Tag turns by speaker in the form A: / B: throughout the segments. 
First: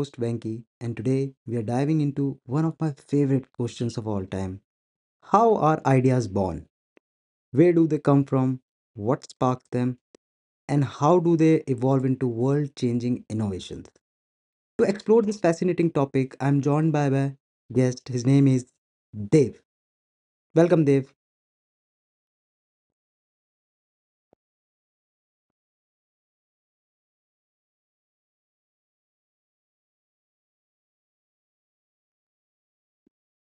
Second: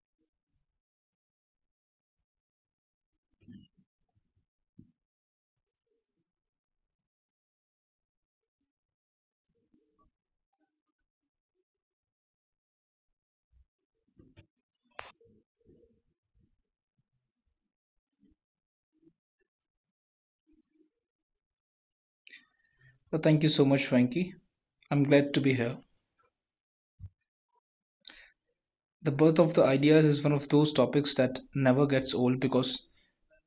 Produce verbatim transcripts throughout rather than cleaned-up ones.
A: host Venki, and today we are diving into one of my favorite questions of all time. How are ideas born? Where do they come from? What sparks them? And how do they evolve into world-changing innovations? To explore this fascinating topic, I'm joined by my guest. His name is Dev. Welcome, Dev.
B: Well, thank you so much, Frankie. I'm glad to be here. The birth of the ideas is one of those topics that never gets old because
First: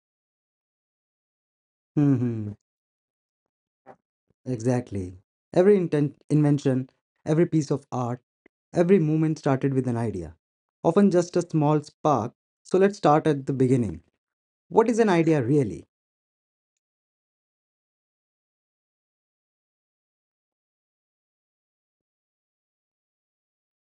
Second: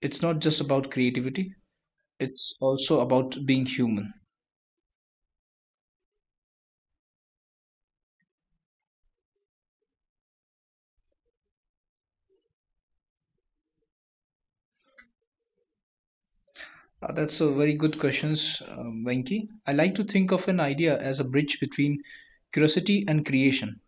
B: it's not just about creativity, it's also about being human.
A: Exactly. Every inten- invention, every piece of art, every movement started with an idea, often just a small spark. So let's start at the beginning. What is an idea really?
B: Uh, that's a very good question, um, Venki. I like to think of an idea as a bridge between curiosity and creation.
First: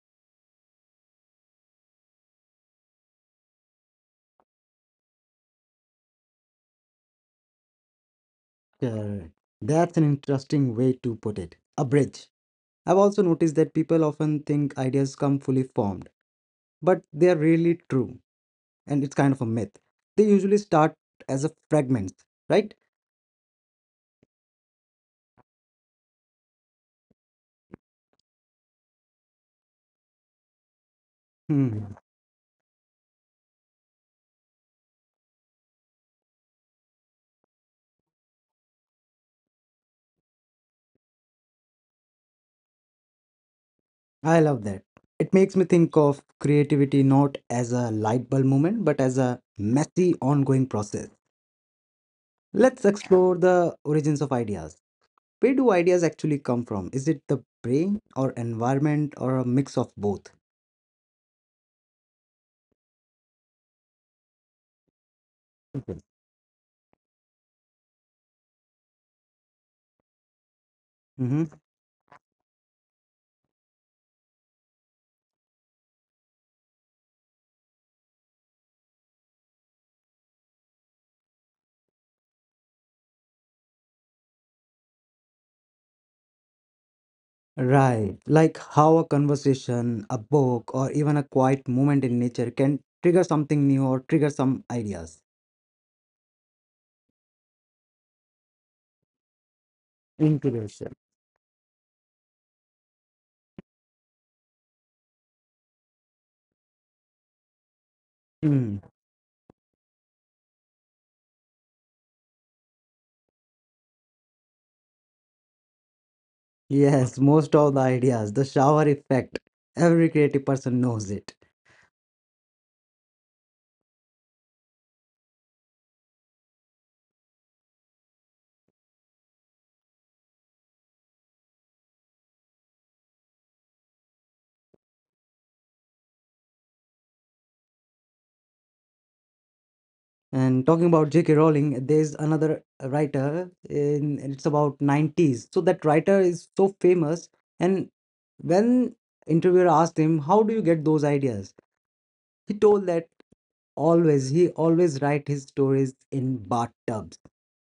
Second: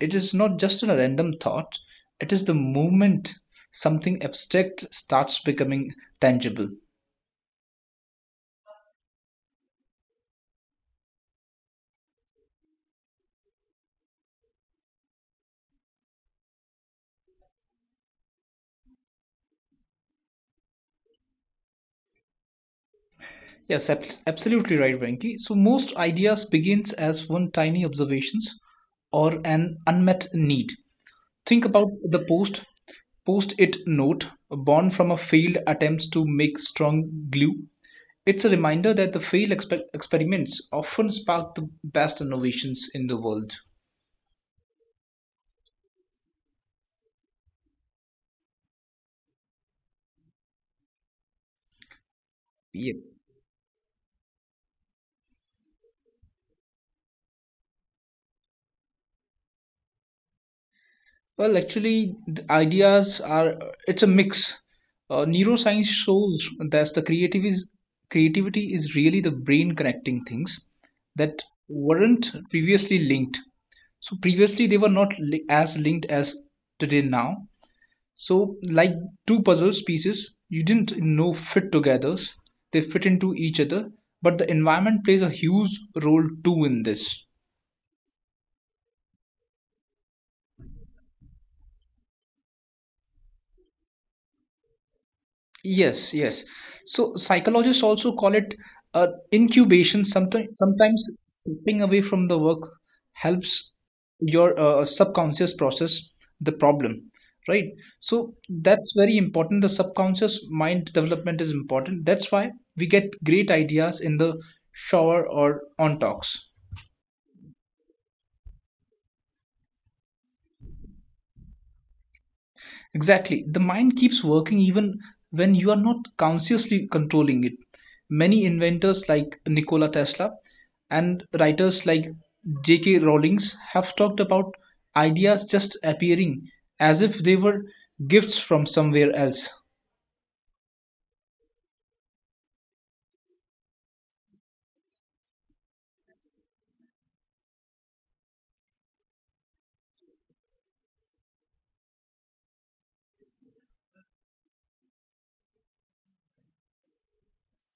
B: It is not just a random thought, it is the moment something abstract starts becoming tangible.
A: Correct. That's an interesting way to put it. A bridge. I've also noticed that people often think ideas come fully formed, but they are really true, and it's kind of a myth. They usually start as a fragment, right?
B: Yes, ab- absolutely right, Venki. So most ideas begins as one tiny observations or an unmet need. Think about
A: Hmm.
B: the post post-it note born from a failed attempts to make strong glue. It's a reminder that the failed expe- experiments often spark the best innovations in the world.
A: I love that. It makes me think of creativity not as a light bulb moment, but as a messy, ongoing process. Let's
B: Yep.
A: explore the origins of ideas. Where do ideas actually come from? Is it the brain or environment or a mix of both?
B: Well, actually, the ideas are it's a mix. Uh, neuroscience shows that the creative is, creativity is really the brain connecting things that
A: Mm-hmm.
B: weren't previously linked. So previously they were not li- as linked as today now. So like two puzzle pieces, you didn't know fit together. They fit into each other, but the environment plays a huge role too in this.
A: Right. Like how a conversation, a book, or even a quiet moment in nature can trigger something new or trigger some ideas.
B: Yes, yes. So psychologists also call it uh, incubation. Sometimes,
A: Incubation.
B: sometimes stepping away from the work helps your uh, subconscious process the problem, right? So that's very important. The subconscious mind development is important. That's why we get great ideas in the shower or on talks.
A: Yes, most of the ideas, the shower effect, every creative person knows it.
B: Exactly. The mind keeps working even when you are not consciously controlling it. Many inventors like Nikola Tesla and writers like J K. Rowling's have talked about ideas just appearing as if they were gifts from somewhere else.
A: And talking about J K. Rowling, there's another writer in it's about nineties. So that writer is so famous. And when interviewer asked him, "How do you get those ideas?" He told that, Always, he always write his stories in bathtubs.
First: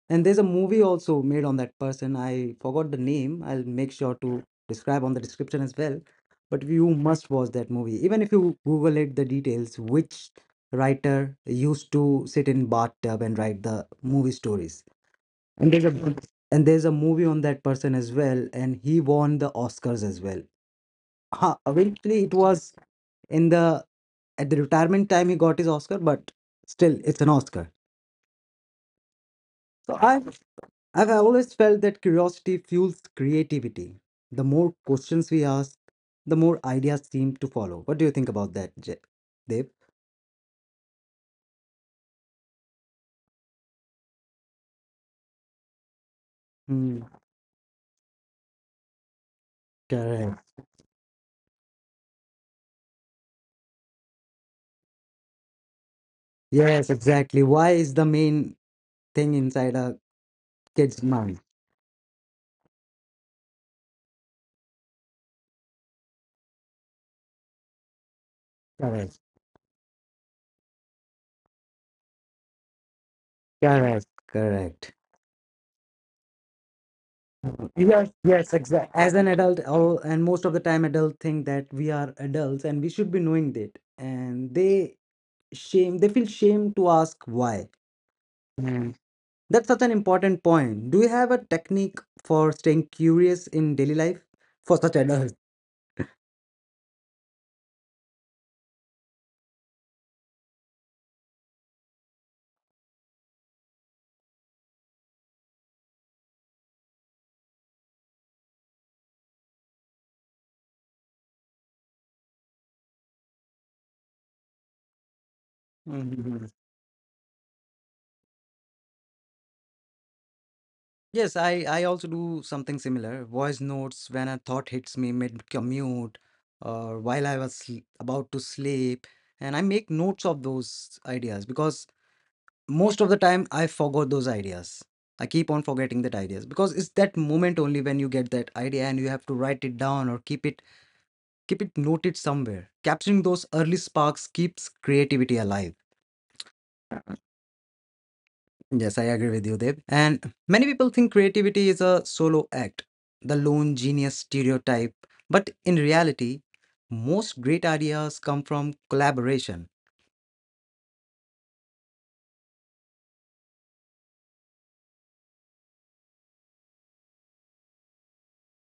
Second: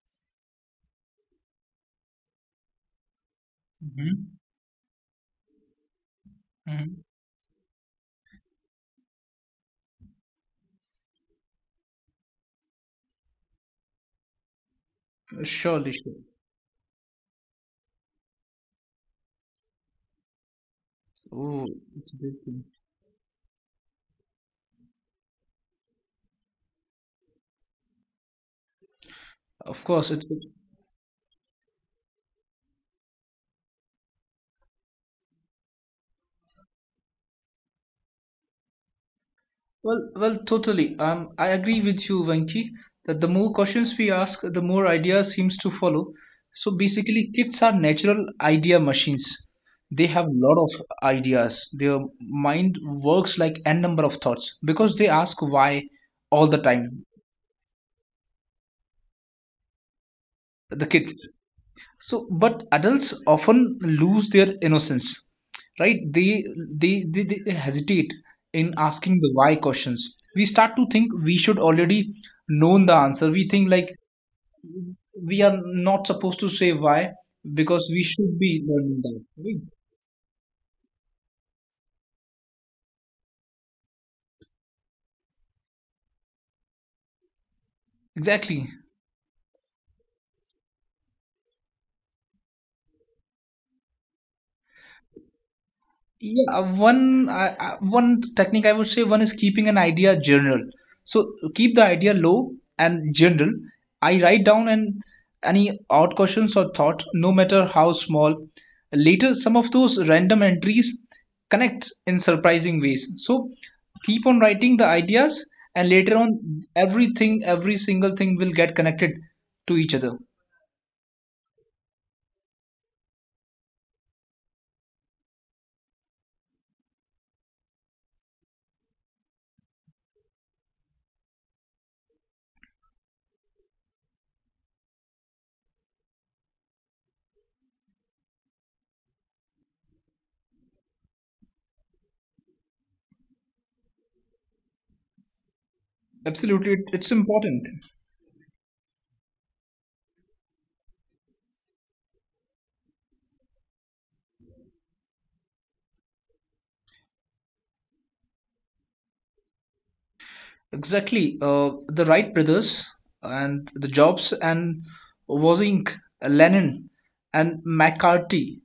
A: And there's a movie also made on that person. I forgot the name. I'll make sure
B: Hmm.
A: to describe on the description as well. But you
B: Hmm.
A: must watch that movie. Even if you Google it, the details, which writer used to sit in bathtub and write the movie stories. And there's
B: Surely, sure.
A: a and there's a movie on that person as well, and he won the Oscars as well. Ha,
B: Oh, it's a
A: eventually, it
B: good thing.
A: was in the at the retirement time he got his oscar, but still it's an oscar.
B: Of
A: so i
B: course, it.
A: i've I've always felt that curiosity fuels creativity. The more questions we ask, the more ideas seem to follow. What do you think about that, Je- Dev?
B: Well, well, totally. Um, I agree with you, Venki, that the more questions we ask, the more ideas seems to follow. So
A: Hmm.
B: basically, kids are natural idea machines. They have a
A: Correct.
B: lot of ideas. Their mind works like n number of thoughts because they ask why all the
A: Yes,
B: time.
A: exactly, why is the main thing inside a
B: The
A: kid's
B: kids.
A: mind.
B: So, but adults often lose their innocence, right? They they they, they hesitate in asking
A: Correct,
B: the why questions. We start to think we should already known the answer. We think like
A: correct, correct.
B: we are not supposed to say why because we
A: Yes,
B: should
A: yes,
B: be learning
A: exactly. As
B: that,
A: an adult,
B: right?
A: all, and most of the time, adults think that we are adults and we should be knowing that. And they shame they feel shame to ask why.
B: Exactly.
A: Mm. That's such an important point. Do you have a technique for staying curious in daily life for such adults?
B: Yeah, one I I- one technique I would say one is keeping an idea general. So keep the idea low and general. I write down and any odd questions or thought, no matter how small. Later, some of those random entries connect in surprising ways. So keep on writing the ideas, and later
A: Mhm.
B: on, everything, every single thing will get connected to each other.
A: Yes, i i also do something similar, voice notes when a thought hits me mid commute or while I was sl- about to sleep, and I make notes of those ideas because most of the time I forgot those ideas. I keep on forgetting that ideas because it's that moment only when you get that idea and you have to write it down or keep it keep it noted somewhere. Capturing those early sparks keeps creativity alive.
B: Absolutely, it- it's important.
A: Yes, I agree with you, Dev. And many people think creativity is a solo act, the lone genius stereotype. But in reality, most great ideas come from collaboration.
B: Exactly. Uh, the Wright brothers and the Jobs and Wozniak, Lenin and McCarthy.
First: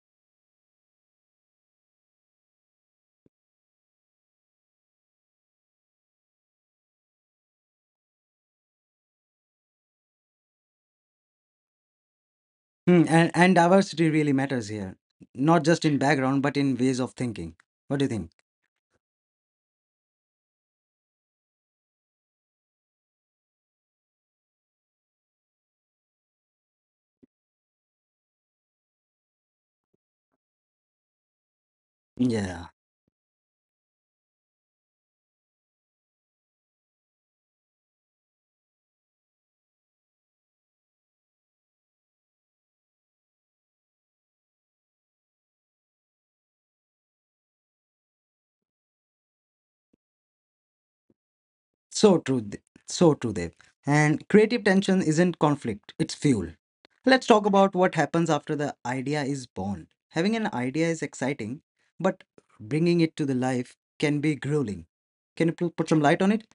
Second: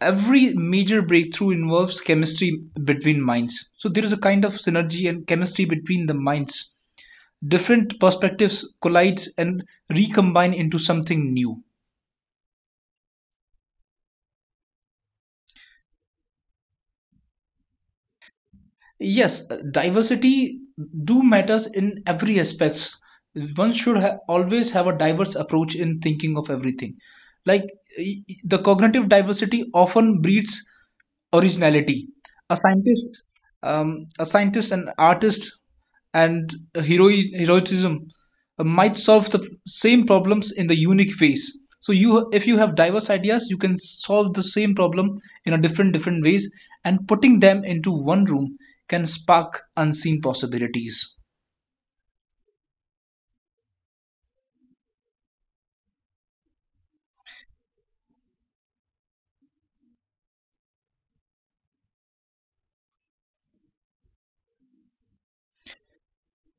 B: Every major breakthrough involves chemistry between minds. So there is a kind of synergy and chemistry between the minds. Different perspectives collides and recombine into something new.
A: Hmm, and, and diversity really matters here, not just in background, but in ways of thinking. What do you think?
B: Yes, uh, diversity do matters in every aspects. One should ha always have a diverse approach in thinking of everything. Like y- y- the cognitive diversity often breeds originality. A
A: Yeah.
B: scientist, um, a scientist, an artist, and hero- heroism uh, might solve the same problems in the unique ways. So you, if you have diverse ideas, you can solve the same problem in a different different ways, and putting them into one room can spark unseen possibilities.
A: So true, Dev- so true, Dev. And creative tension isn't conflict, it's fuel. Let's talk about what happens after the idea is born. Having an idea is exciting, but bringing it to the life can be grueling. Can you pl- put some light on it?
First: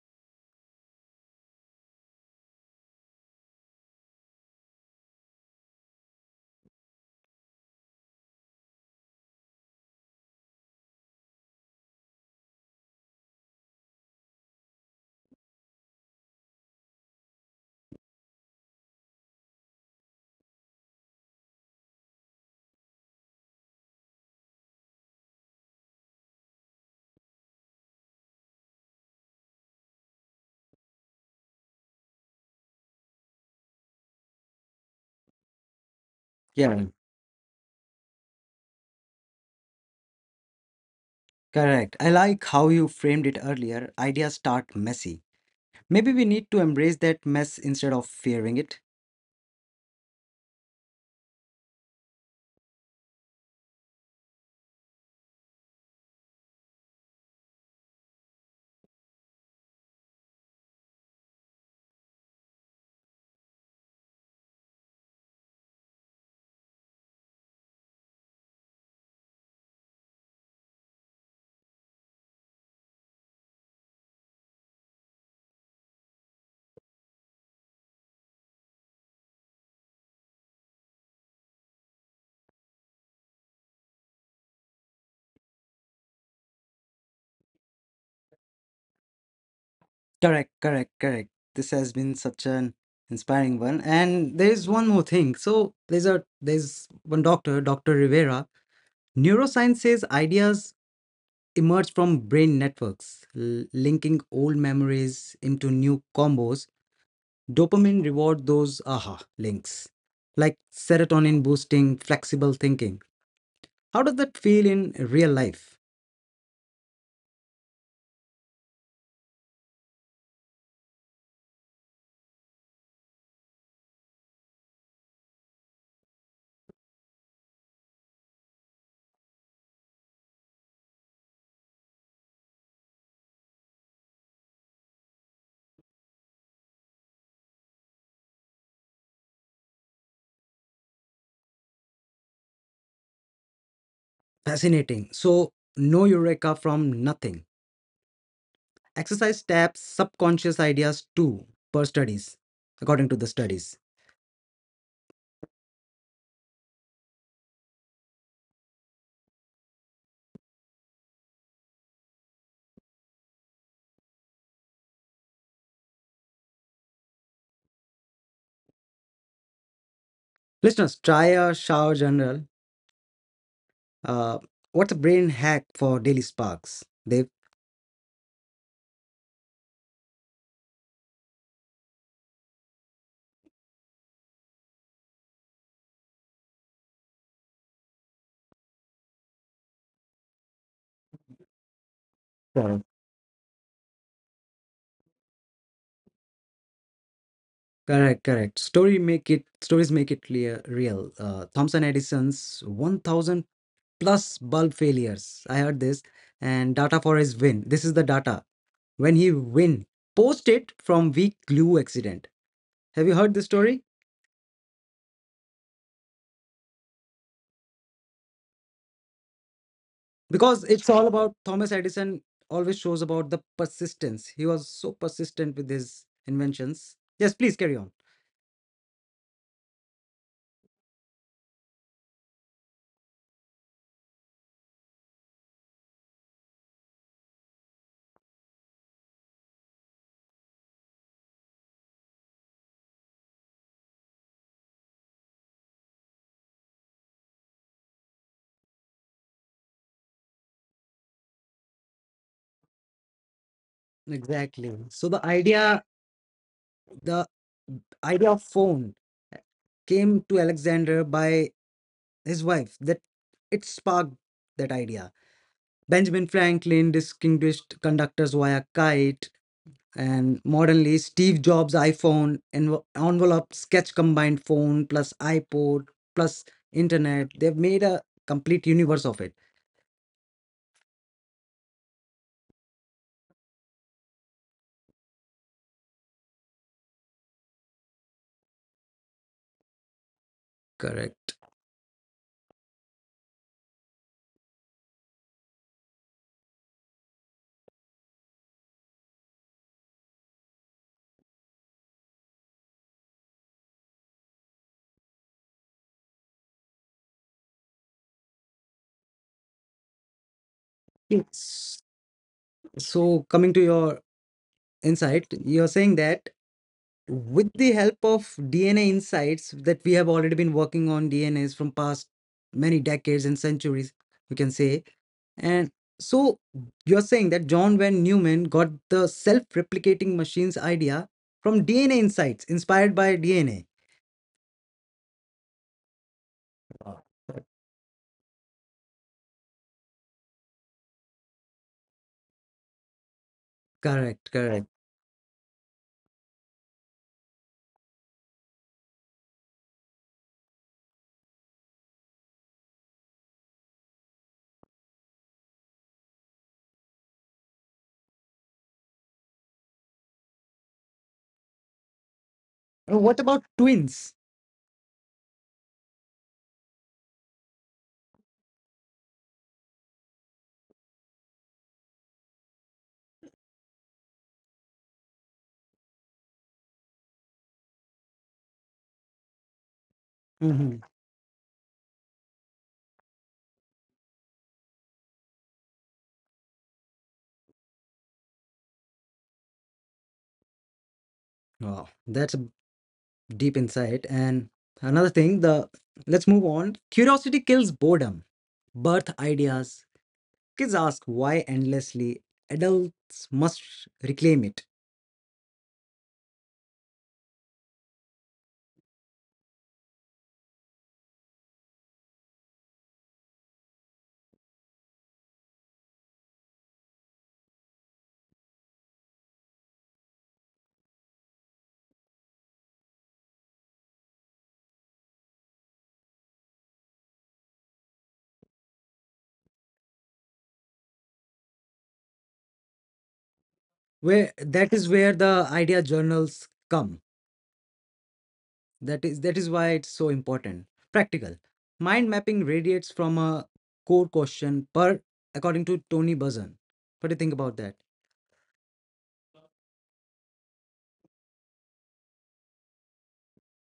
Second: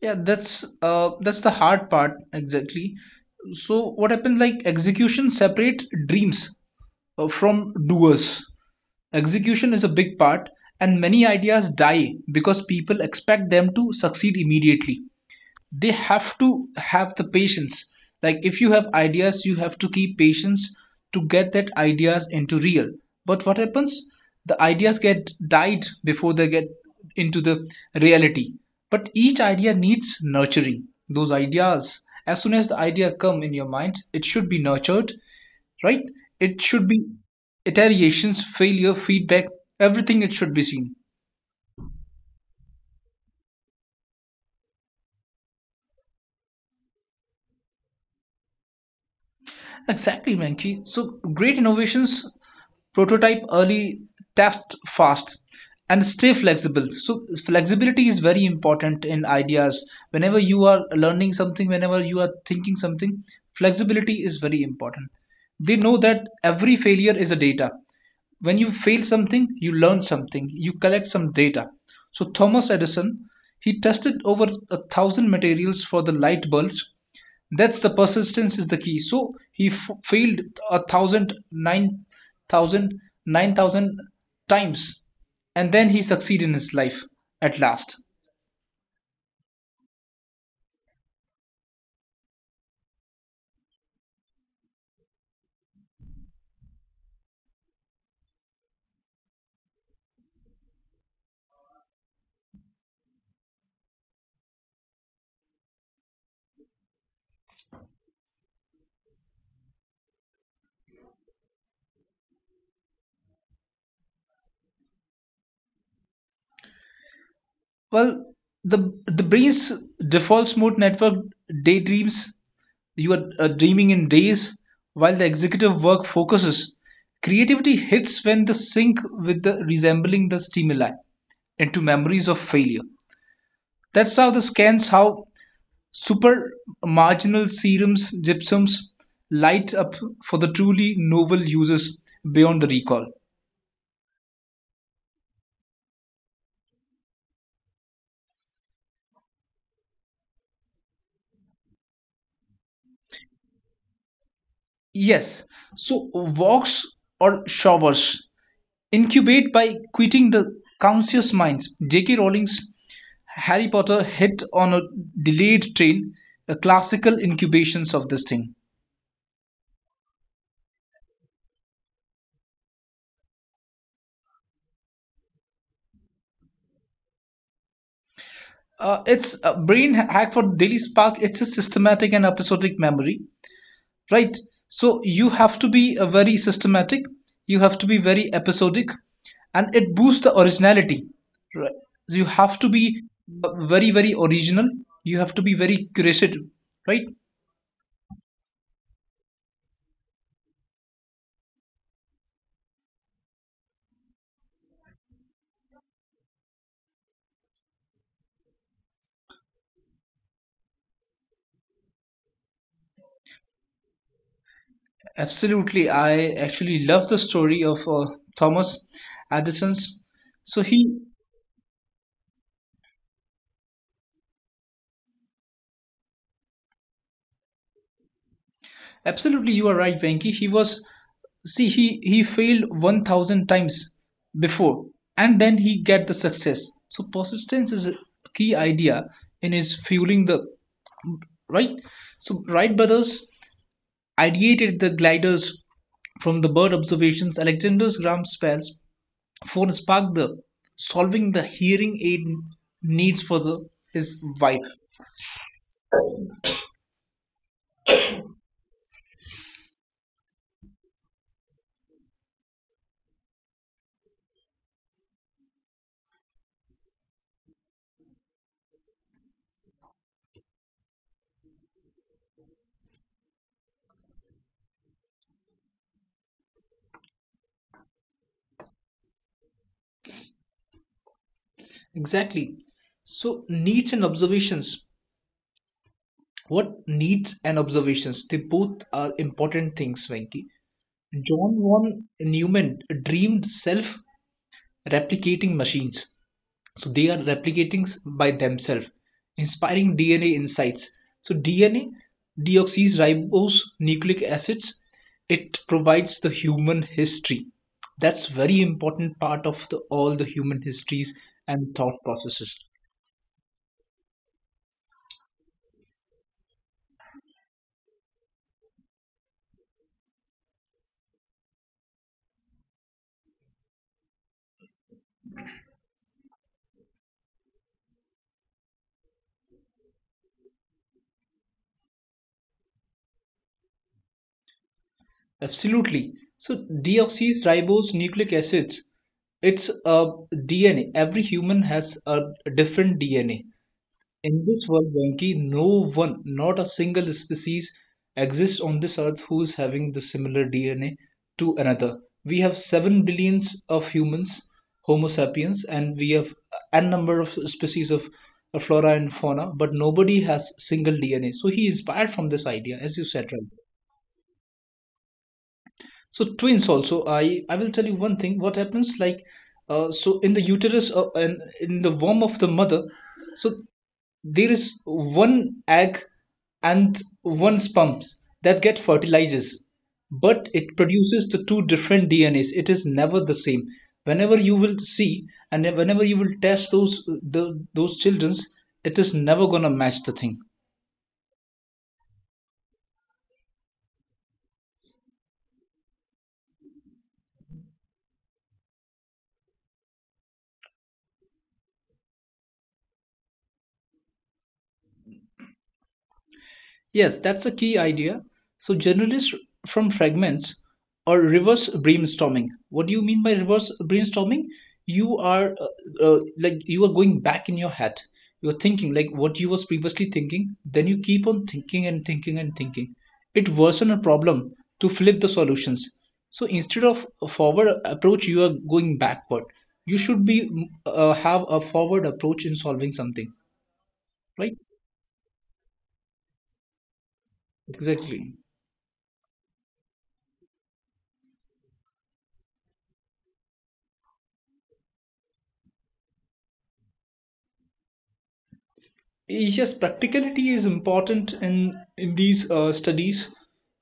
B: Yeah, that's uh, that's the hard part exactly. So what happens like execution separate dreams uh, from doers. Execution is a big part, and many ideas die because people expect them to succeed immediately. They have to have the patience. Like, if you have ideas, you have to keep patience to get that ideas into real. But what happens? The ideas get died before they get into the reality. But each idea needs nurturing. Those ideas, as soon as the idea come in your mind, it should be nurtured, right? It
A: Yeah,
B: should be iterations, failure, feedback, everything it should be seen.
A: correct. I like how you framed it earlier. Ideas start messy. Maybe we need to embrace that mess instead of fearing it.
B: Exactly, Mankey. So great innovations prototype early, test fast, and stay flexible. So flexibility is very important in ideas. Whenever you are learning something, whenever you are thinking something, flexibility is very important. They know that every failure is a data. When you fail something you learn something, you collect some data. So Thomas Edison, he tested over a thousand materials for the light bulbs. That's the persistence is the key. So he f- failed a thousand, nine thousand, nine thousand times, and then he succeeded in his life at last.
A: Correct, correct, correct. This has been such an inspiring one. And there's one more thing. So there's a there's one doctor, Dr. Rivera. Neuroscience says ideas emerge from brain networks, l- linking old memories into new combos. Dopamine reward those aha links, like serotonin boosting flexible thinking. How does that feel in real life?
B: Well, the the brain's default mode network daydreams. You are uh, dreaming in days while the executive work focuses. Creativity hits when the sync with the resembling the stimuli into memories of failure. That's how the scans how super marginal serums gypsums light up for the truly novel uses beyond the recall.
A: Fascinating. So no eureka from nothing. Exercise taps subconscious ideas too, per studies, according to the studies.
B: Yes, so walks or showers incubate by quitting the conscious minds. J K. Rowling's Harry Potter hit on a delayed train, a classical incubations of this thing.
A: Listeners, try a shower journal. Uh, what's a brain hack for daily sparks, Dave?
B: Uh, it's a brain hack for Daily Spark. It's a systematic and episodic memory, right? So you have to be a very systematic. You have to be very episodic, and it boosts the originality. Right? You have to be uh, very very original. You have to be very curated, right?
A: Correct, correct. Story make it, stories make it clear real. Uh, Thomson Edison's one thousand plus bulb failures. I heard this, and data for his win. This is the data when he win, post it from weak glue accident. Have you heard this story?
B: Absolutely. I actually love the story of uh, Thomas Addison's. So
A: Because it's
B: he,
A: all about Thomas Edison, always shows about the persistence. He was so persistent with his inventions. Yes, please carry on.
B: absolutely, you are right, Venki. He was, see, he he failed one thousand times before, and then he get the success. So persistence is a key idea in his fueling the, right? So Wright brothers ideated the gliders from the bird observations. Alexander Graham Bell for Spark, the solving the hearing aid needs for the his wife.
A: Exactly. So the idea, the idea of phone came to Alexander by his wife, that it sparked that idea. Benjamin Franklin distinguished conductors via kite, and modernly Steve Jobs iPhone and envelope sketch combined phone plus iPod plus internet. They've made a complete universe of it.
B: Exactly. So needs and observations. What needs and observations? They both are important things, Venki.
A: Correct.
B: John von Neumann dreamed self-replicating machines. So they are replicating by themselves, inspiring D N A insights. So D N A, deoxyribose nucleic acids, it provides the human history. That's very important part of the, all the human histories and
A: Yes.
B: thought processes.
A: So coming to your insight, you're saying that with the help of DNA insights, that we have already been working on dnas from past many decades and centuries, we can say. And so you're saying that John Van Neumann got the self replicating machines idea from D N A insights, inspired by D N A.
B: Absolutely. So
A: Wow.
B: deoxyribose nucleic acids, it's a D N A. Every human has a different D N A.
A: Correct,
B: In this
A: correct.
B: world, Venki, no one, not a single species exists on this earth who's having the similar D N A to another. We have seven billions of humans, Homo sapiens, and we have n number of species of uh, flora and fauna, but nobody has single D N A. So he inspired from this idea, as you
A: And what
B: said, right?
A: about twins?
B: So twins also, I I will tell you one thing. What happens like, uh, so in the uterus uh, and in the womb of the mother, so there is one egg and one sperm that get fertilizes, but it
A: Hmm.
B: produces the two different D N As. It is never the same. Whenever you will see and whenever you will test those the, those childrens, it is never gonna match the thing.
A: Wow, that's a deep insight. And another thing, the, let's move on. Curiosity kills boredom. Birth ideas. Kids ask why endlessly. Adults must reclaim it.
B: Yes, that's a key idea. So generalists from fragments or reverse brainstorming. What do you mean by reverse brainstorming? You are uh, uh, like you are going back in your head. You're thinking like what you was previously thinking. Then you keep on thinking and thinking and thinking. It worsen a problem to flip the solutions. So instead of a forward approach, you are going backward. You should be mm, uh, have a forward approach in solving something,
A: Where
B: right?
A: that is where the idea journals come.
B: Exactly.
A: That is that is why it's so important. Practical. Mind mapping radiates from a core question per, according to Tony Buzan. What do you think about that?
B: Yes, practicality is important in, in these uh, studies,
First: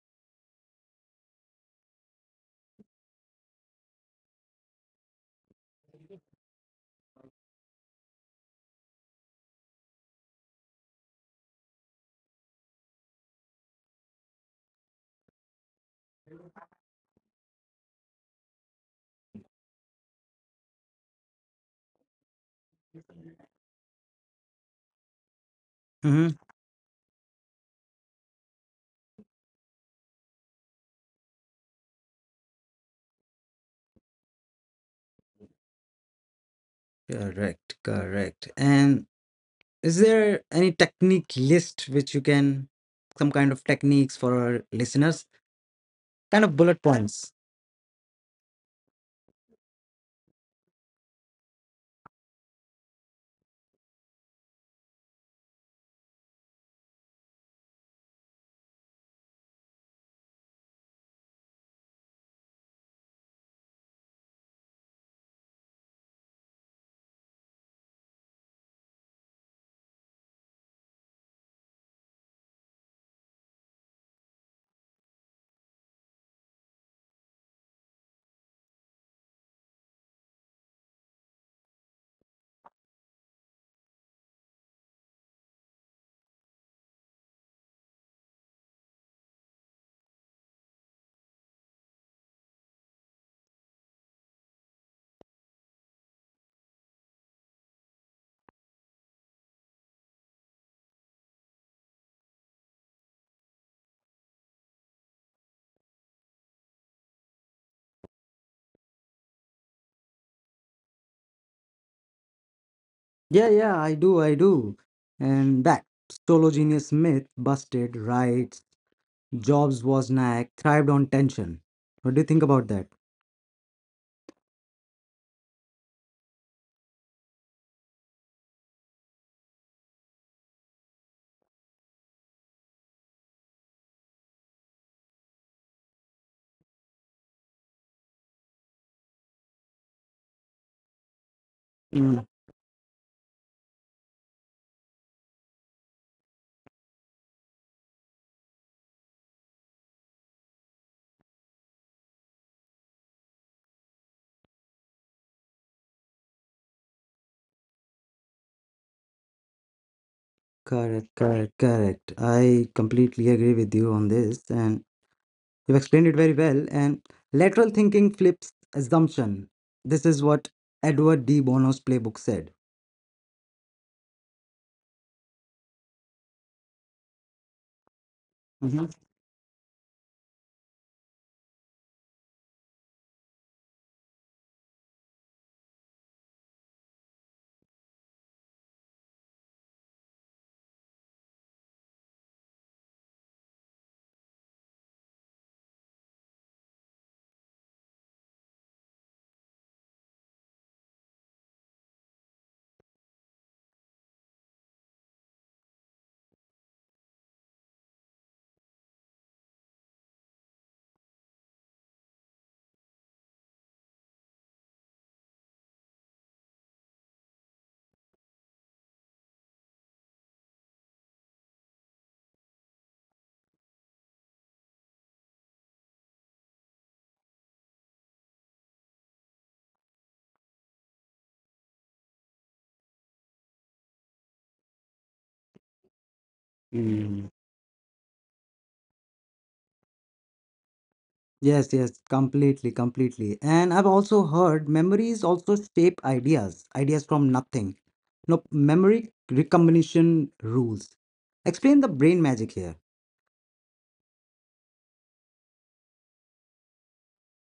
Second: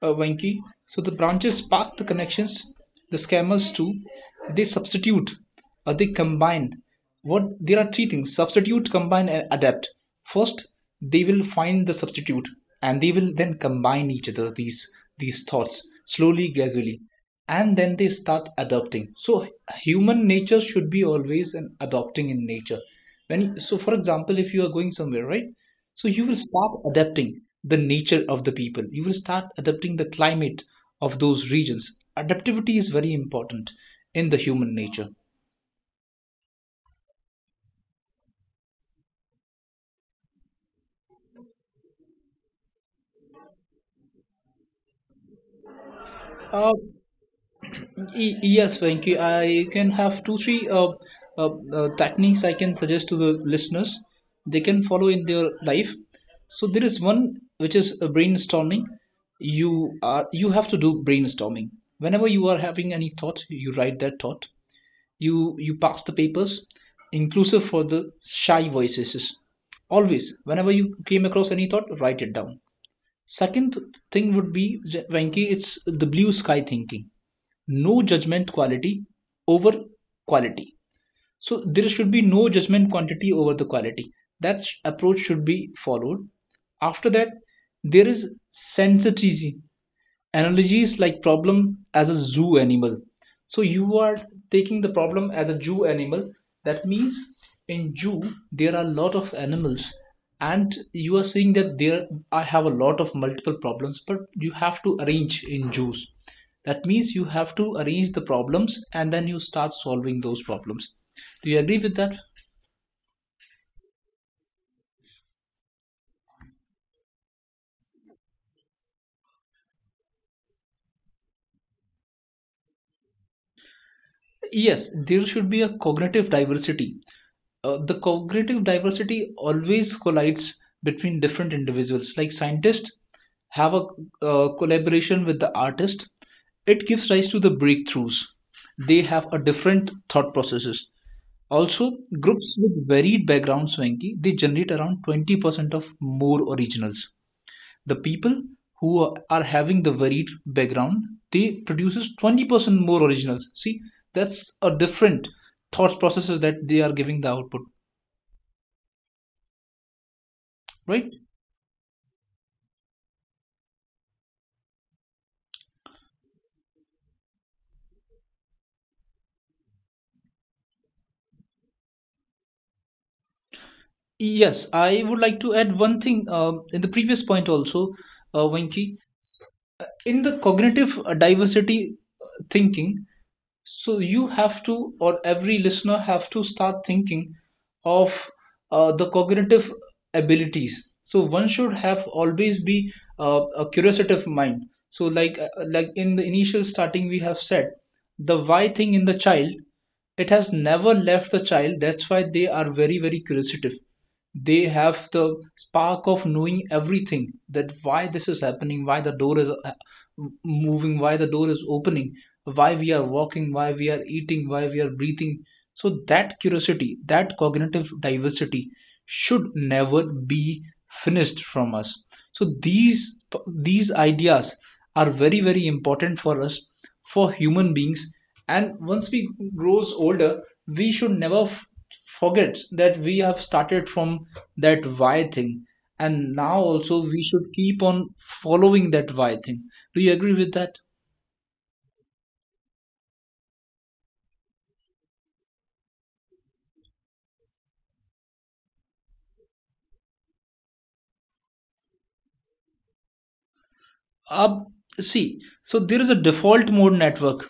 B: uh, Venki. So the branches spark the connections, the scammers too. They substitute, uh, they combine. What there are three things: substitute, combine, and adapt. First, they will find the substitute, and they will then combine each other these these thoughts slowly, gradually, and then they start adopting. So human nature should be always an adopting in nature. When, so for example, if you are going somewhere, right? So you
A: Mm-hmm.
B: will start adapting the nature of the people, you will start adapting the climate of those regions. Adaptivity is very important in the human nature.
A: Correct, correct. And is there any technique list which you can, some kind of techniques for our listeners? Kind of
B: uh,
A: bullet points.
B: Y- Yes, Venki, I can have two, three uh, uh, uh, techniques I can suggest to the listeners. They can follow in their life. So there is one which is uh, brainstorming. You are you have to do brainstorming. Whenever you are having any thought, you write that thought. You you pass the papers, inclusive for the shy voices. Always, whenever you came across any thought, write it down. Second thing would be, Venki, it's the blue sky thinking, no judgment quality over quality. So there should be no judgment quantity over the quality. That approach should be followed. After that, there is sensitivity analogies like problem as a zoo animal. So you are taking the problem as a zoo animal. That means in zoo there are a lot of animals, and you are seeing that there I have a lot of multiple problems, but you have to arrange in zoos. That means you have to arrange the problems and then you start solving those problems. Do you agree with that?
A: Yeah, yeah, I do, I do. And back, solo genius myth busted, right? Jobs was knack, thrived on tension. What do you think about that?
B: Yes, there should be a cognitive diversity. Uh, the cognitive diversity always collides between different individuals. Like scientists have a uh, collaboration with the artist, it gives rise to the breakthroughs. They have a different thought processes. Also, groups with varied backgrounds, Venki, they generate around twenty percent of more originals. The people who are are having the varied background, they produces twenty percent more originals. See, that's a different thought processes that they are giving the output,
A: Correct,
B: right?
A: correct, correct. I completely agree with you on this, and you've explained it very well. And lateral thinking flips assumption. This is what Edward D. Bono's playbook said.
B: Yes, I would like to add one thing um, in the previous point also, uh,
A: Mhm.
B: Venki. In the cognitive uh, diversity uh, thinking, so you have to, or every listener have to start thinking of uh, the cognitive abilities. So one should have always be uh, a curiosive mind. So like uh, like in the initial starting, we have said the why thing in the child, it has never left the child. That's why they are very very curiosive, they have the spark of knowing everything, that why this is happening, why the door is uh, moving, why the door is opening, why we are walking, why we are eating, why we are breathing. So that curiosity, that cognitive diversity should never be finished from us. So these these ideas are very very important for us, for human beings. And once we grows older, we should never f- forgets that we have started from that why thing, and now also we
A: Mm.
B: should keep on following that why thing. Do you agree with that?
A: Yes, yes, completely, completely. And I've also heard memories also shape ideas, ideas from nothing. No, memory recombination rules. Explain the brain magic here.
B: Up, see, so there is a default mode network.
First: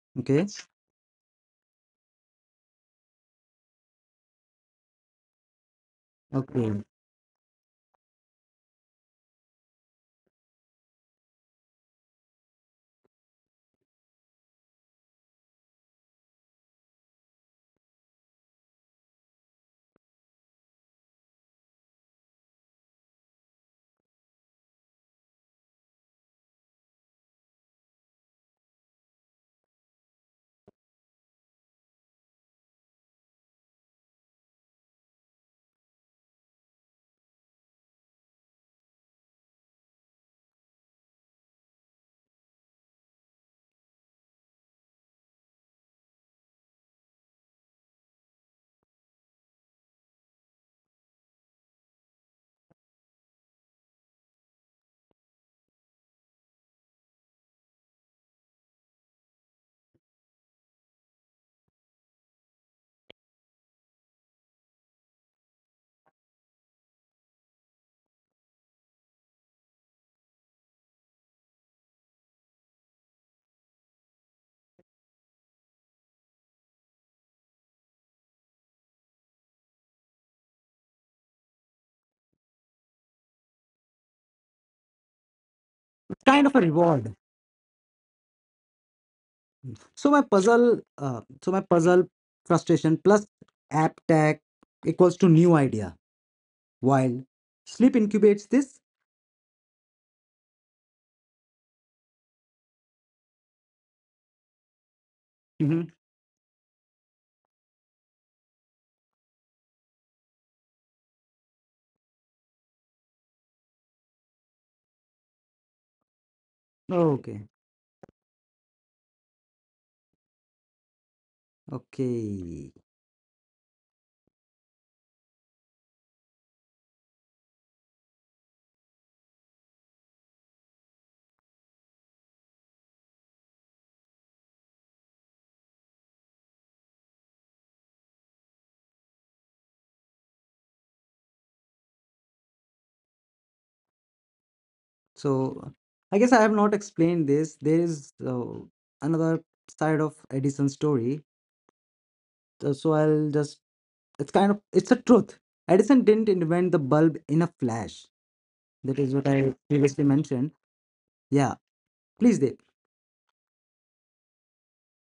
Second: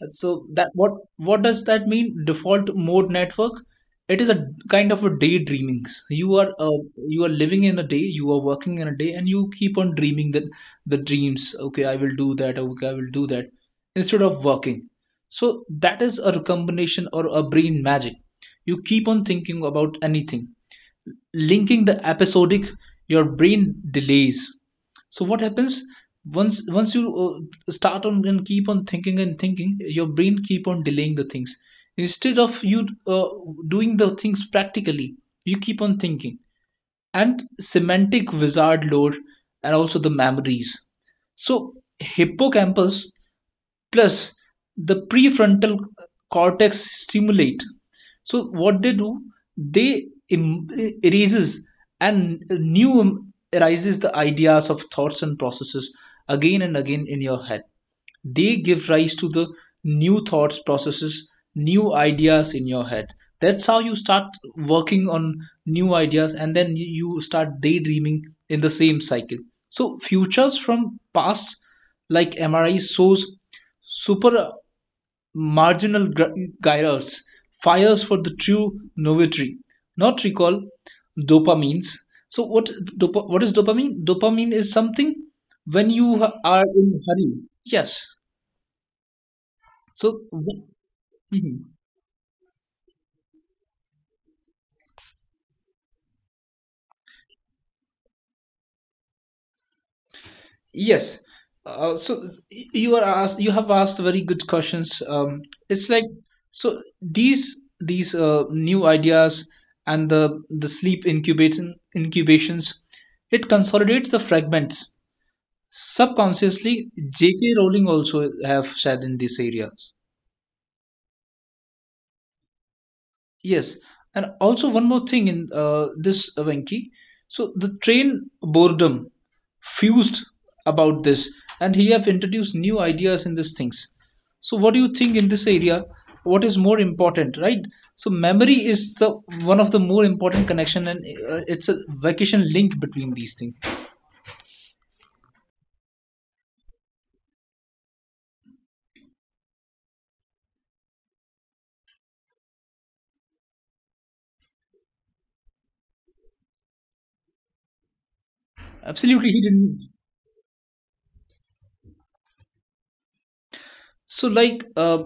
B: And
A: Okay.
B: so that what what does that mean? Default mode network. It is a kind of a daydreaming. You are uh,
A: Okay.
B: you are living in a day, you are working in a day, and you keep on dreaming the the dreams. Okay, I will do that. Okay, I will do that instead of working. So that is a combination or a brain magic. You keep on thinking about anything, linking the episodic, your brain delays. So what happens, once once you uh, start on and keep on thinking and thinking, your brain keep on delaying the things instead of you uh, doing the things practically, you keep on thinking. And semantic wizard load, and also the memories. So hippocampus plus the prefrontal cortex stimulate. So what they do, they em- erases and new arises the ideas of thoughts and processes again and again in your head. They give rise to the new thoughts processes, new ideas in your head. That's how you start working on new ideas, and then you start daydreaming in the same cycle. So futures from past, like M R I shows super marginal gr- gyres, fires for the true novatory, not recall dopamines. So what dop- what is dopamine? Dopamine is something when you
A: It's kind of a
B: are in
A: reward.
B: hurry. Yes,
A: So my
B: so, w-
A: puzzle, uh, so my
B: mhm.
A: puzzle frustration plus app tag equals to new idea. While sleep incubates this.
B: Yes. Uh, so y- you are asked, you have asked very good questions. Um,
A: Mhm.
B: it's like, so these these uh, new ideas and the the sleep incubation incubations, it consolidates the fragments. Subconsciously,
A: Okay,
B: J K. Rowling also have said in this area.
A: okay.
B: Yes, and also one more thing in uh, this uh, Venki. So the train boredom fused about this, and he have introduced new ideas in these things. So what do you think in this area? What is more important, right? So memory is the one of the more important connection, and uh, it's a vacation link between these things.
A: So I guess I have not explained this. There is, uh, another side of Edison's story. So so I'll just. It's kind of it's a truth. Edison didn't invent the bulb in a flash. That is what
B: Absolutely, he
A: I
B: didn't.
A: previously mentioned. Yeah, please, Dave.
B: So like uh,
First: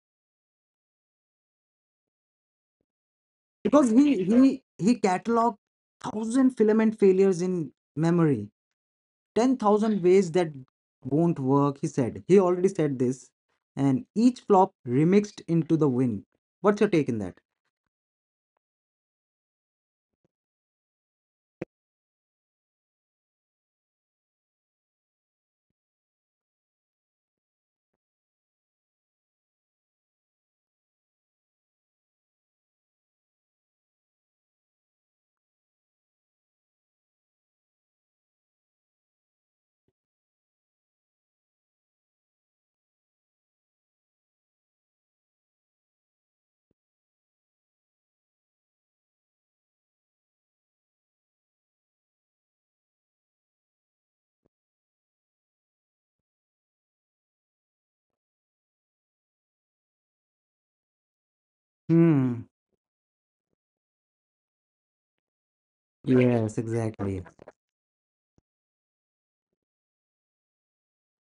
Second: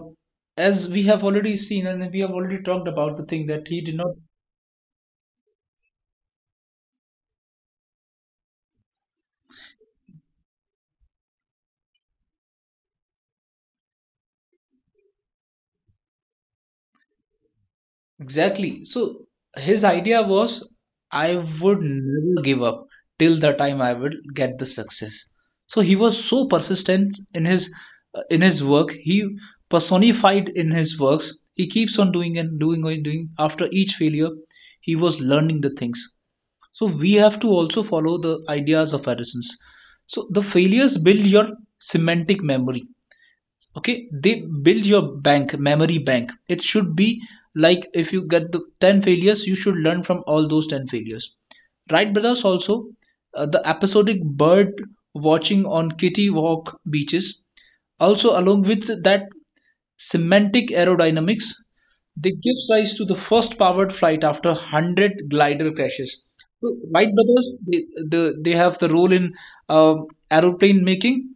B: as we have already seen, and we have already talked about the thing that he
A: Because
B: did
A: he
B: not.
A: he he cataloged thousand filament failures in memory. ten thousand ways that won't work, he said. He already said this, and each flop remixed into the win. What's your take in that?
B: Exactly. So his idea was, I would never give up till the time I will get the success. So he was so persistent in his uh, in his work. He personified in his works. He keeps on doing and doing and doing. After each failure, he was learning the things. So we have to also follow the ideas of Edison's. So the failures build your semantic memory. Okay, they build your bank memory bank, it should be like, if you get the ten failures, you should learn from all those ten failures. Wright brothers also, uh, the episodic bird watching on kitty walk beaches, also along with that semantic aerodynamics, they
A: Hmm.
B: gives rise to the first powered flight after one hundred glider crashes.
A: Yes,
B: So Wright
A: exactly.
B: brothers, they, the, they have the role in um aeroplane making.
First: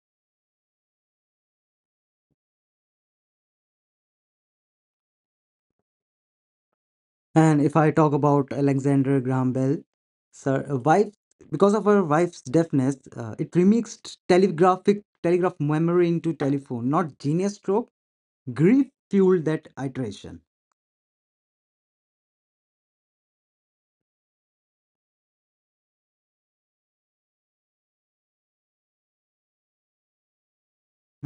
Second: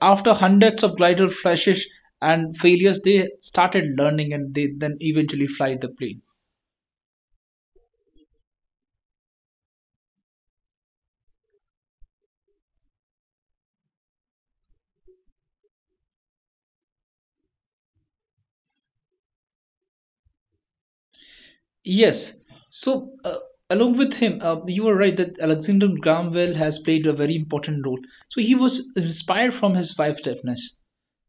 B: After hundreds of glider crashes and failures, they started learning, and they then eventually fly the plane.
A: And if I talk about Alexander Graham Bell sir, uh, wife, because of her wife's deafness, uh, it remixed telegraphic telegraph memory into telephone, not genius stroke. Grief fueled that iteration.
B: Yes. So, uh, along with him, uh, you were right that Alexander Graham Bell has played a very important role. So, he was inspired from his wife's deafness.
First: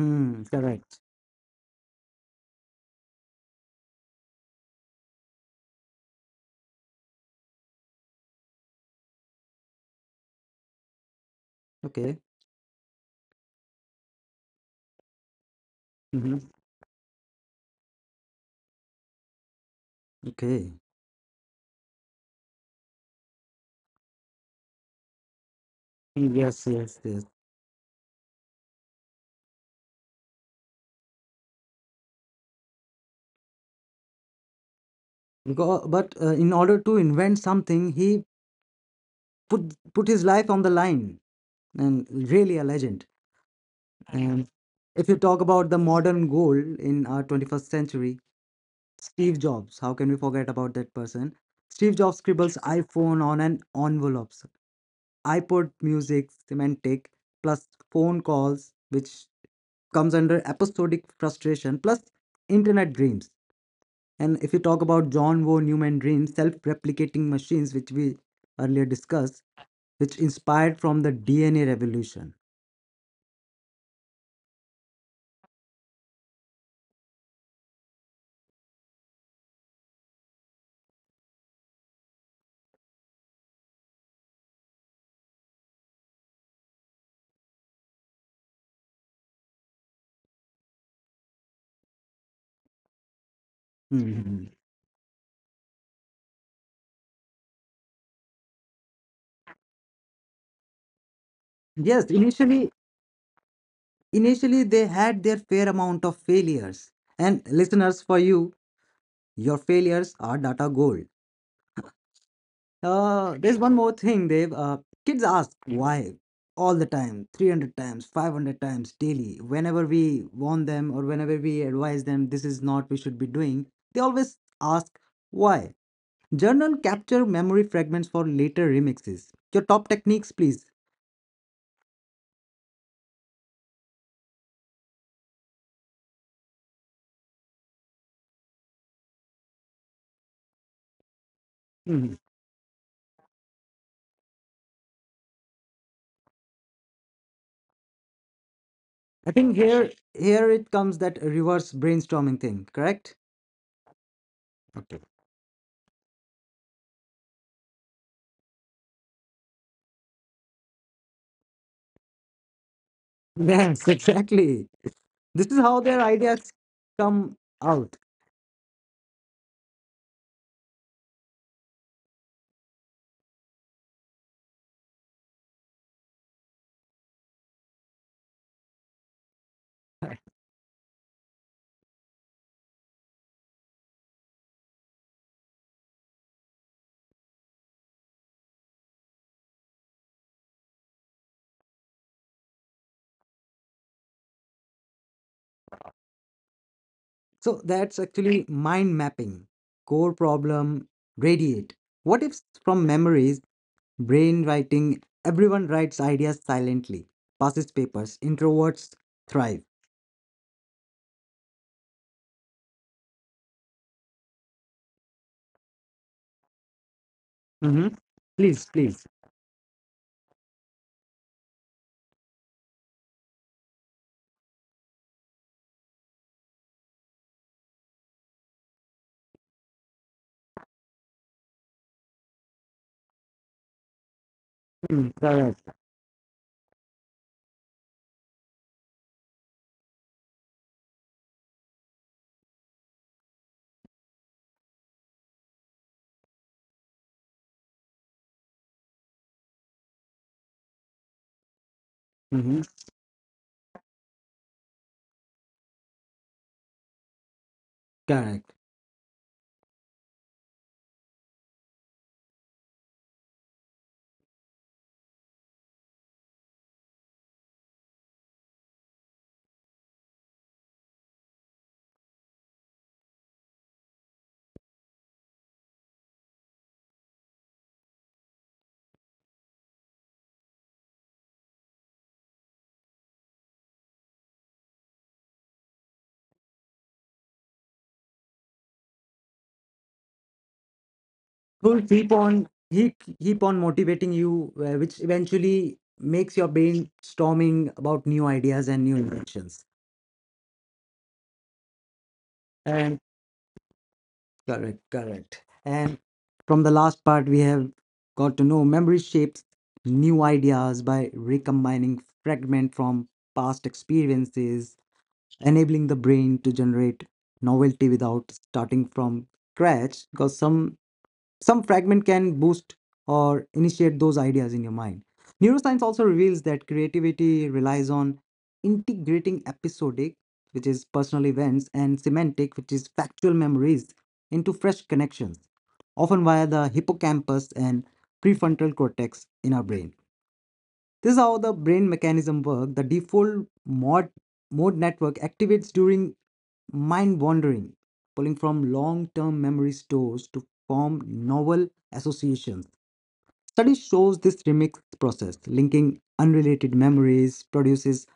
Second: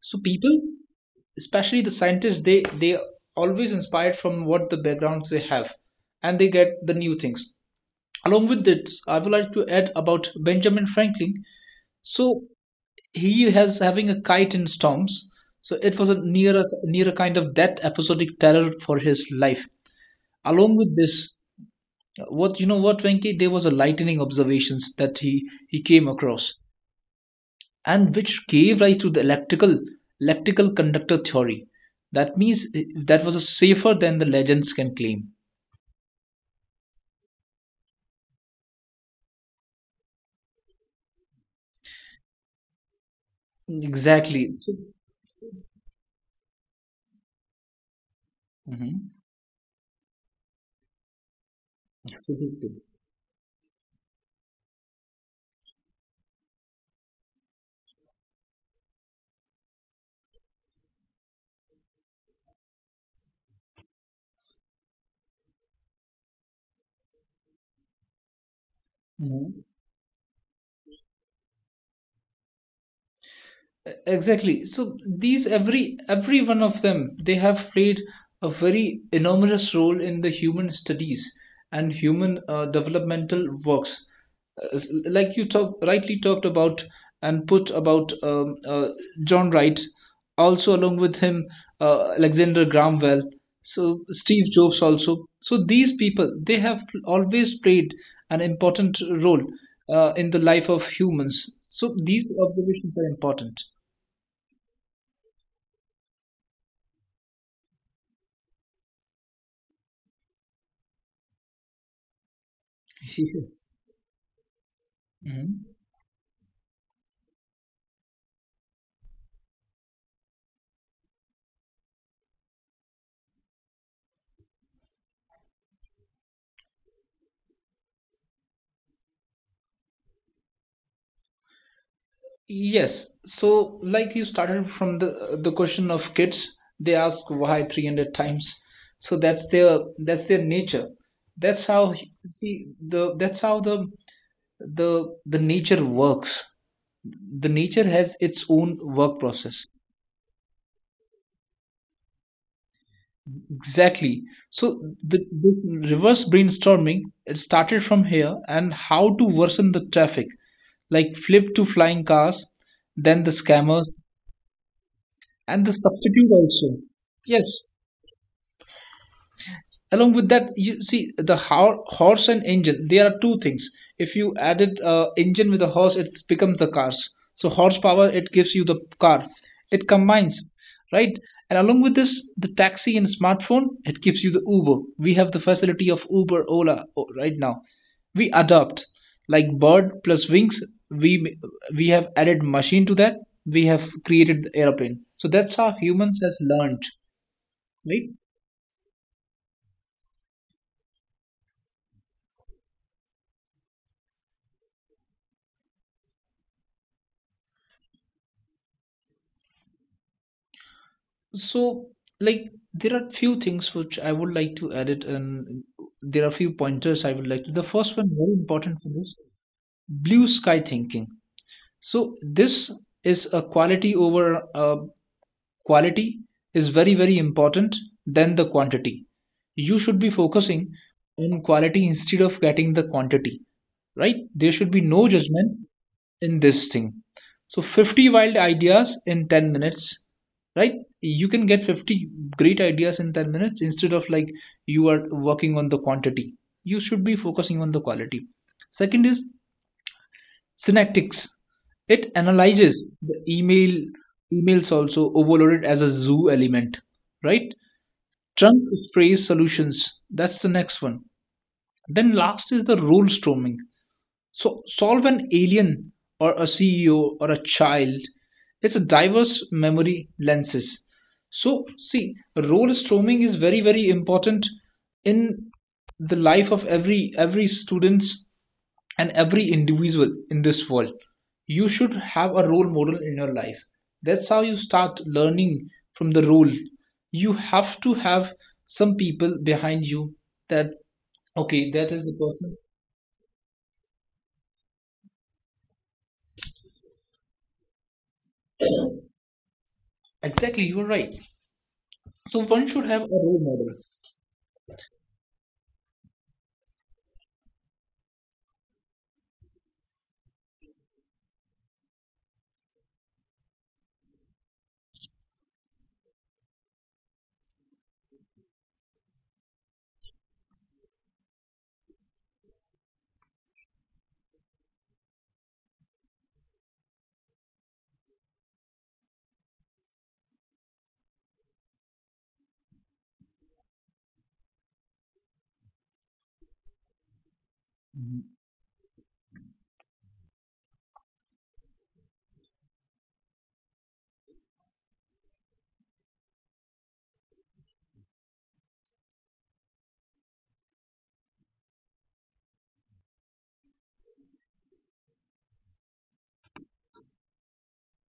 B: So, people,
A: correct.
B: especially the scientists, they they always inspired from what the backgrounds they have, and they get the new things. Along with it, I would like to add about Benjamin Franklin.
A: Okay.
B: So he has having a kite in storms. So it was a
A: Hmm.
B: near a near a kind of death episodic terror for his life. Along
A: Okay.
B: with this, what, you know what, Venki, there was a lightning observations that he he came across,
A: Yes, yes, yes.
B: and which gave rise to the electrical electrical conductor theory. That means eh, that was a safer than the legends can claim.
A: Because, but uh, in order to invent something, he put put his life on the line, and really a legend. And
B: Exactly. So,
A: if you talk about the modern gold in our twenty-first century,
B: mhm.
A: Steve Jobs. How can we forget about that person? Steve Jobs scribbles
B: Absolutely.
A: iPhone on an envelope, iPod music, semantic, plus phone calls, which comes under episodic frustration, plus internet dreams. And if you talk about John von Neumann dream, self-replicating machines, which we earlier discussed,
B: Mhm.
A: which inspired from the D N A revolution.
B: Exactly. So these, every every one of them, they have played a very enormous role in the human studies and human uh, developmental works. Uh, s- like you talk rightly talked about and put about um, uh, John Wright, also along with him, uh, Alexander Graham Bell, so Steve
A: Mhm.
B: Jobs also. So these people, they have always played an important role uh, in the life of humans. So
A: Yes,
B: these
A: initially,
B: observations are important.
A: initially they had their fair amount of failures. And listeners, for you, your failures are data gold. Uh, there's
B: Yes.
A: one more thing, Dave. Uh, kids ask
B: Mhm.
A: why all the time, three hundred times, five hundred times daily. Whenever we warn them or whenever we advise them, this is not we should be doing, they always ask why. Journal capture memory fragments for later remixes. Your top techniques, please.
B: Yes. So, like you started from the the question of kids, they ask why three hundred times. So that's their, that's their nature. That's how,
A: Mhm.
B: see, the, that's how the the the nature works. The nature has its own work
A: I think
B: process.
A: here here it comes, that reverse brainstorming thing, correct?
B: Exactly. So
A: Okay.
B: the, the reverse brainstorming, it started from here, and how to worsen the traffic, like flip to flying cars, then the
A: Yes,
B: scammers,
A: exactly. This is
B: and the
A: how their
B: substitute
A: ideas
B: also.
A: come
B: Yes.
A: out.
B: Along with that, you see the ho- horse and engine, there are two things. If you added uh, engine with a horse, it becomes the cars. So horsepower, it gives you the car, it combines, right? And along with this, the taxi and smartphone, it gives you the uber. We have the facility of uber, ola, o- right now. We adopt, like bird plus wings, we we have added machine to that, we have created the airplane. So that's how humans has learned,
A: So that's
B: right?
A: actually mind mapping. Core problem, radiate. What if from memories, brain writing, everyone writes ideas silently, passes papers, introverts thrive.
B: So like, there are few things which I would like to add it, and there are few pointers I would like to. The
A: Hmm.
B: first one, very
A: Please,
B: important for
A: please.
B: this, blue sky thinking. So this is a quality over uh, quality is very very important than the quantity. You should be focusing on quality instead of getting the quantity, right? There should be no
A: Mm,
B: judgment
A: correct.
B: in this thing. So fifty wild ideas in ten minutes, right? You can get fifty great ideas in ten minutes, instead of like, you are working on the quantity. You should be focusing on the quality. Second is synaptics. It
A: Hmm.
B: analyzes the email, emails also overloaded as a zoo element, right?
A: Correct.
B: Trunk sprays solutions. That's the next one. Then last is the rule storming. So solve an alien or a C E O or a child. It's a diverse memory lenses. So see, role storming is very very important in the life of every every students and every individual in this world. You should have a role model in your life. That's how you start learning from the role. You have to have some people behind you, that okay,
A: Will
B: that is
A: keep
B: the
A: on
B: person.
A: He keep on motivating you, uh, which eventually makes your brain storming about new ideas and new inventions.
B: Exactly, you're right. So one should have a role model.
A: Correct, correct. And from the last part, we have got to know memory shapes new ideas by recombining fragment from past experiences, enabling the brain to generate novelty without starting from scratch. Because some some fragment can boost or initiate those ideas in your mind. Neuroscience also reveals that creativity relies on integrating episodic, which is personal events, and semantic, which is factual memories, into fresh connections, often via the hippocampus and prefrontal cortex in our brain. This is how the brain mechanism work. The default mode mode network activates during mind wandering, pulling from long-term memory stores to form novel associations. Study shows this remix process, linking unrelated memories, produces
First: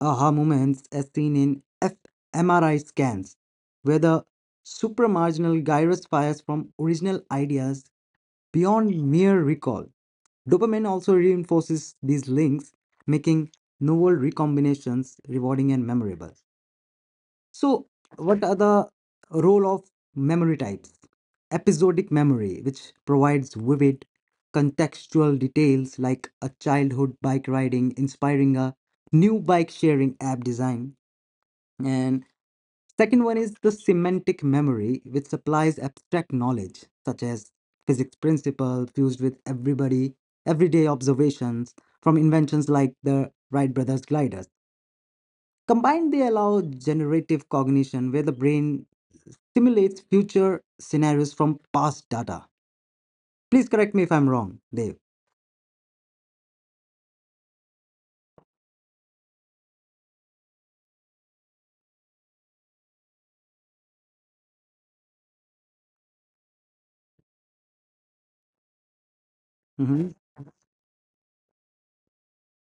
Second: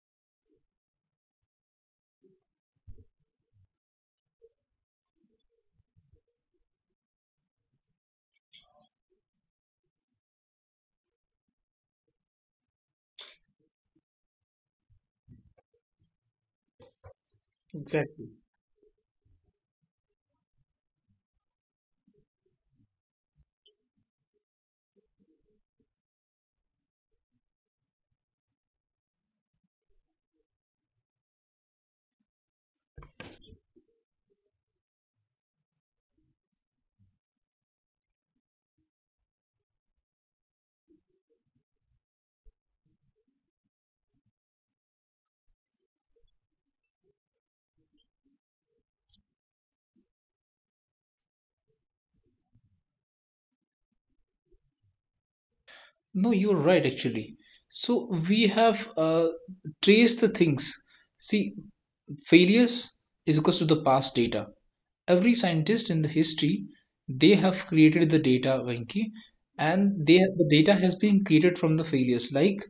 A: aha moments as seen in f M R I scans, where the supramarginal gyrus fires from original ideas. Beyond mere recall, dopamine also reinforces these links, making novel recombinations rewarding and memorable. So,
B: Exactly.
A: what are the role of memory types? Episodic memory, which provides vivid contextual details like a childhood bike riding inspiring a new bike sharing app design. And, second one is the semantic memory, which supplies abstract knowledge such as physics principle fused with everybody everyday observations from inventions like the Wright brothers gliders. Combined, they allow generative cognition, where the brain simulates future scenarios from past data. Please correct me if I'm wrong, Dave.
B: No, you're right, actually. So we have uh, traced the things. See, failures is equals to the past data. Every scientist in the history, they have created the data, Venki, and
A: Mhm.
B: they the data has been created from the failures. Like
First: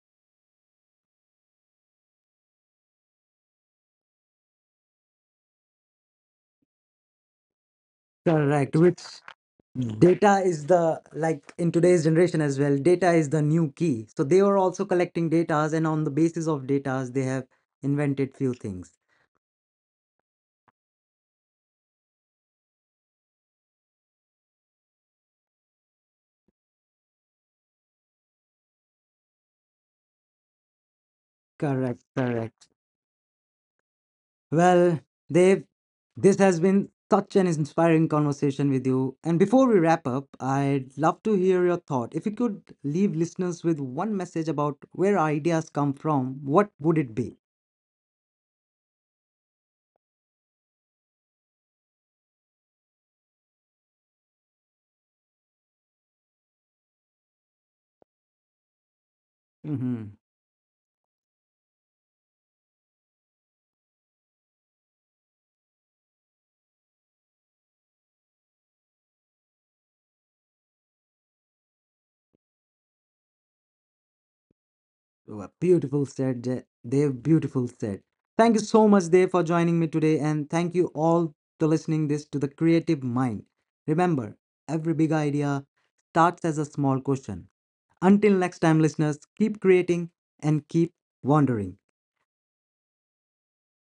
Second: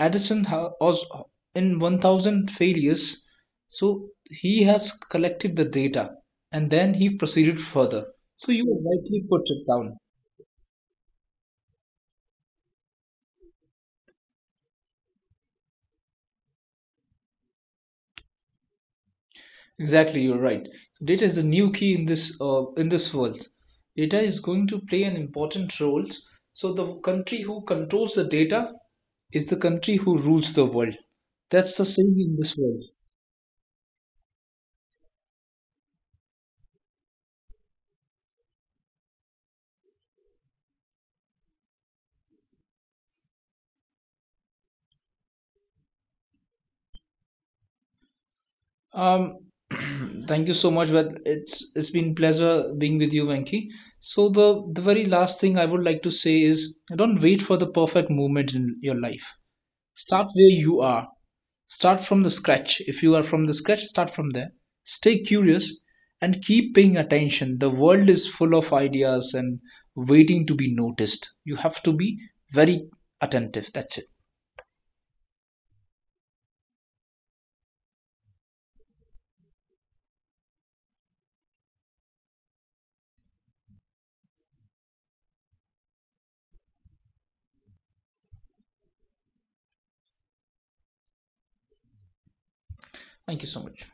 B: Edison ha- was in one thousand failures, so he has collected the data, and then he proceeded further. So you
A: Correct. Which,
B: rightly put it down.
A: data is the, like in today's generation as well, data is the new key, so they were also collecting data, and on the basis of data they have invented few things.
B: Exactly, you're right. So data is the new key in this uh, in this world. Data is going to play an important role. So the country who controls the data is the country who rules the world. That's the
A: Correct,
B: saying in this
A: correct.
B: world.
A: Well, Dave, this has been such an inspiring conversation with you, and before we wrap up, I'd love to hear your thought. If you could leave listeners with one message about where ideas come from, what would it be?
B: Um, thank you so much. Well, it's it's been pleasure being with you, Venki. So the the very last thing I would like to say is, don't wait for the perfect moment in your life. Start where you are. Start from the scratch. If you are from the scratch, start from there. Stay curious and keep paying attention. The world is full of ideas and waiting to be noticed. You have to be very attentive. That's it.
A: Oh, a beautiful said, Je- Dev. Beautiful said. Thank you so much, Dev, for joining me today, and thank you all to listening this to the creative mind. Remember, every big idea starts as a small question. Until next time, listeners, keep creating and keep wondering.
B: Thank you so much.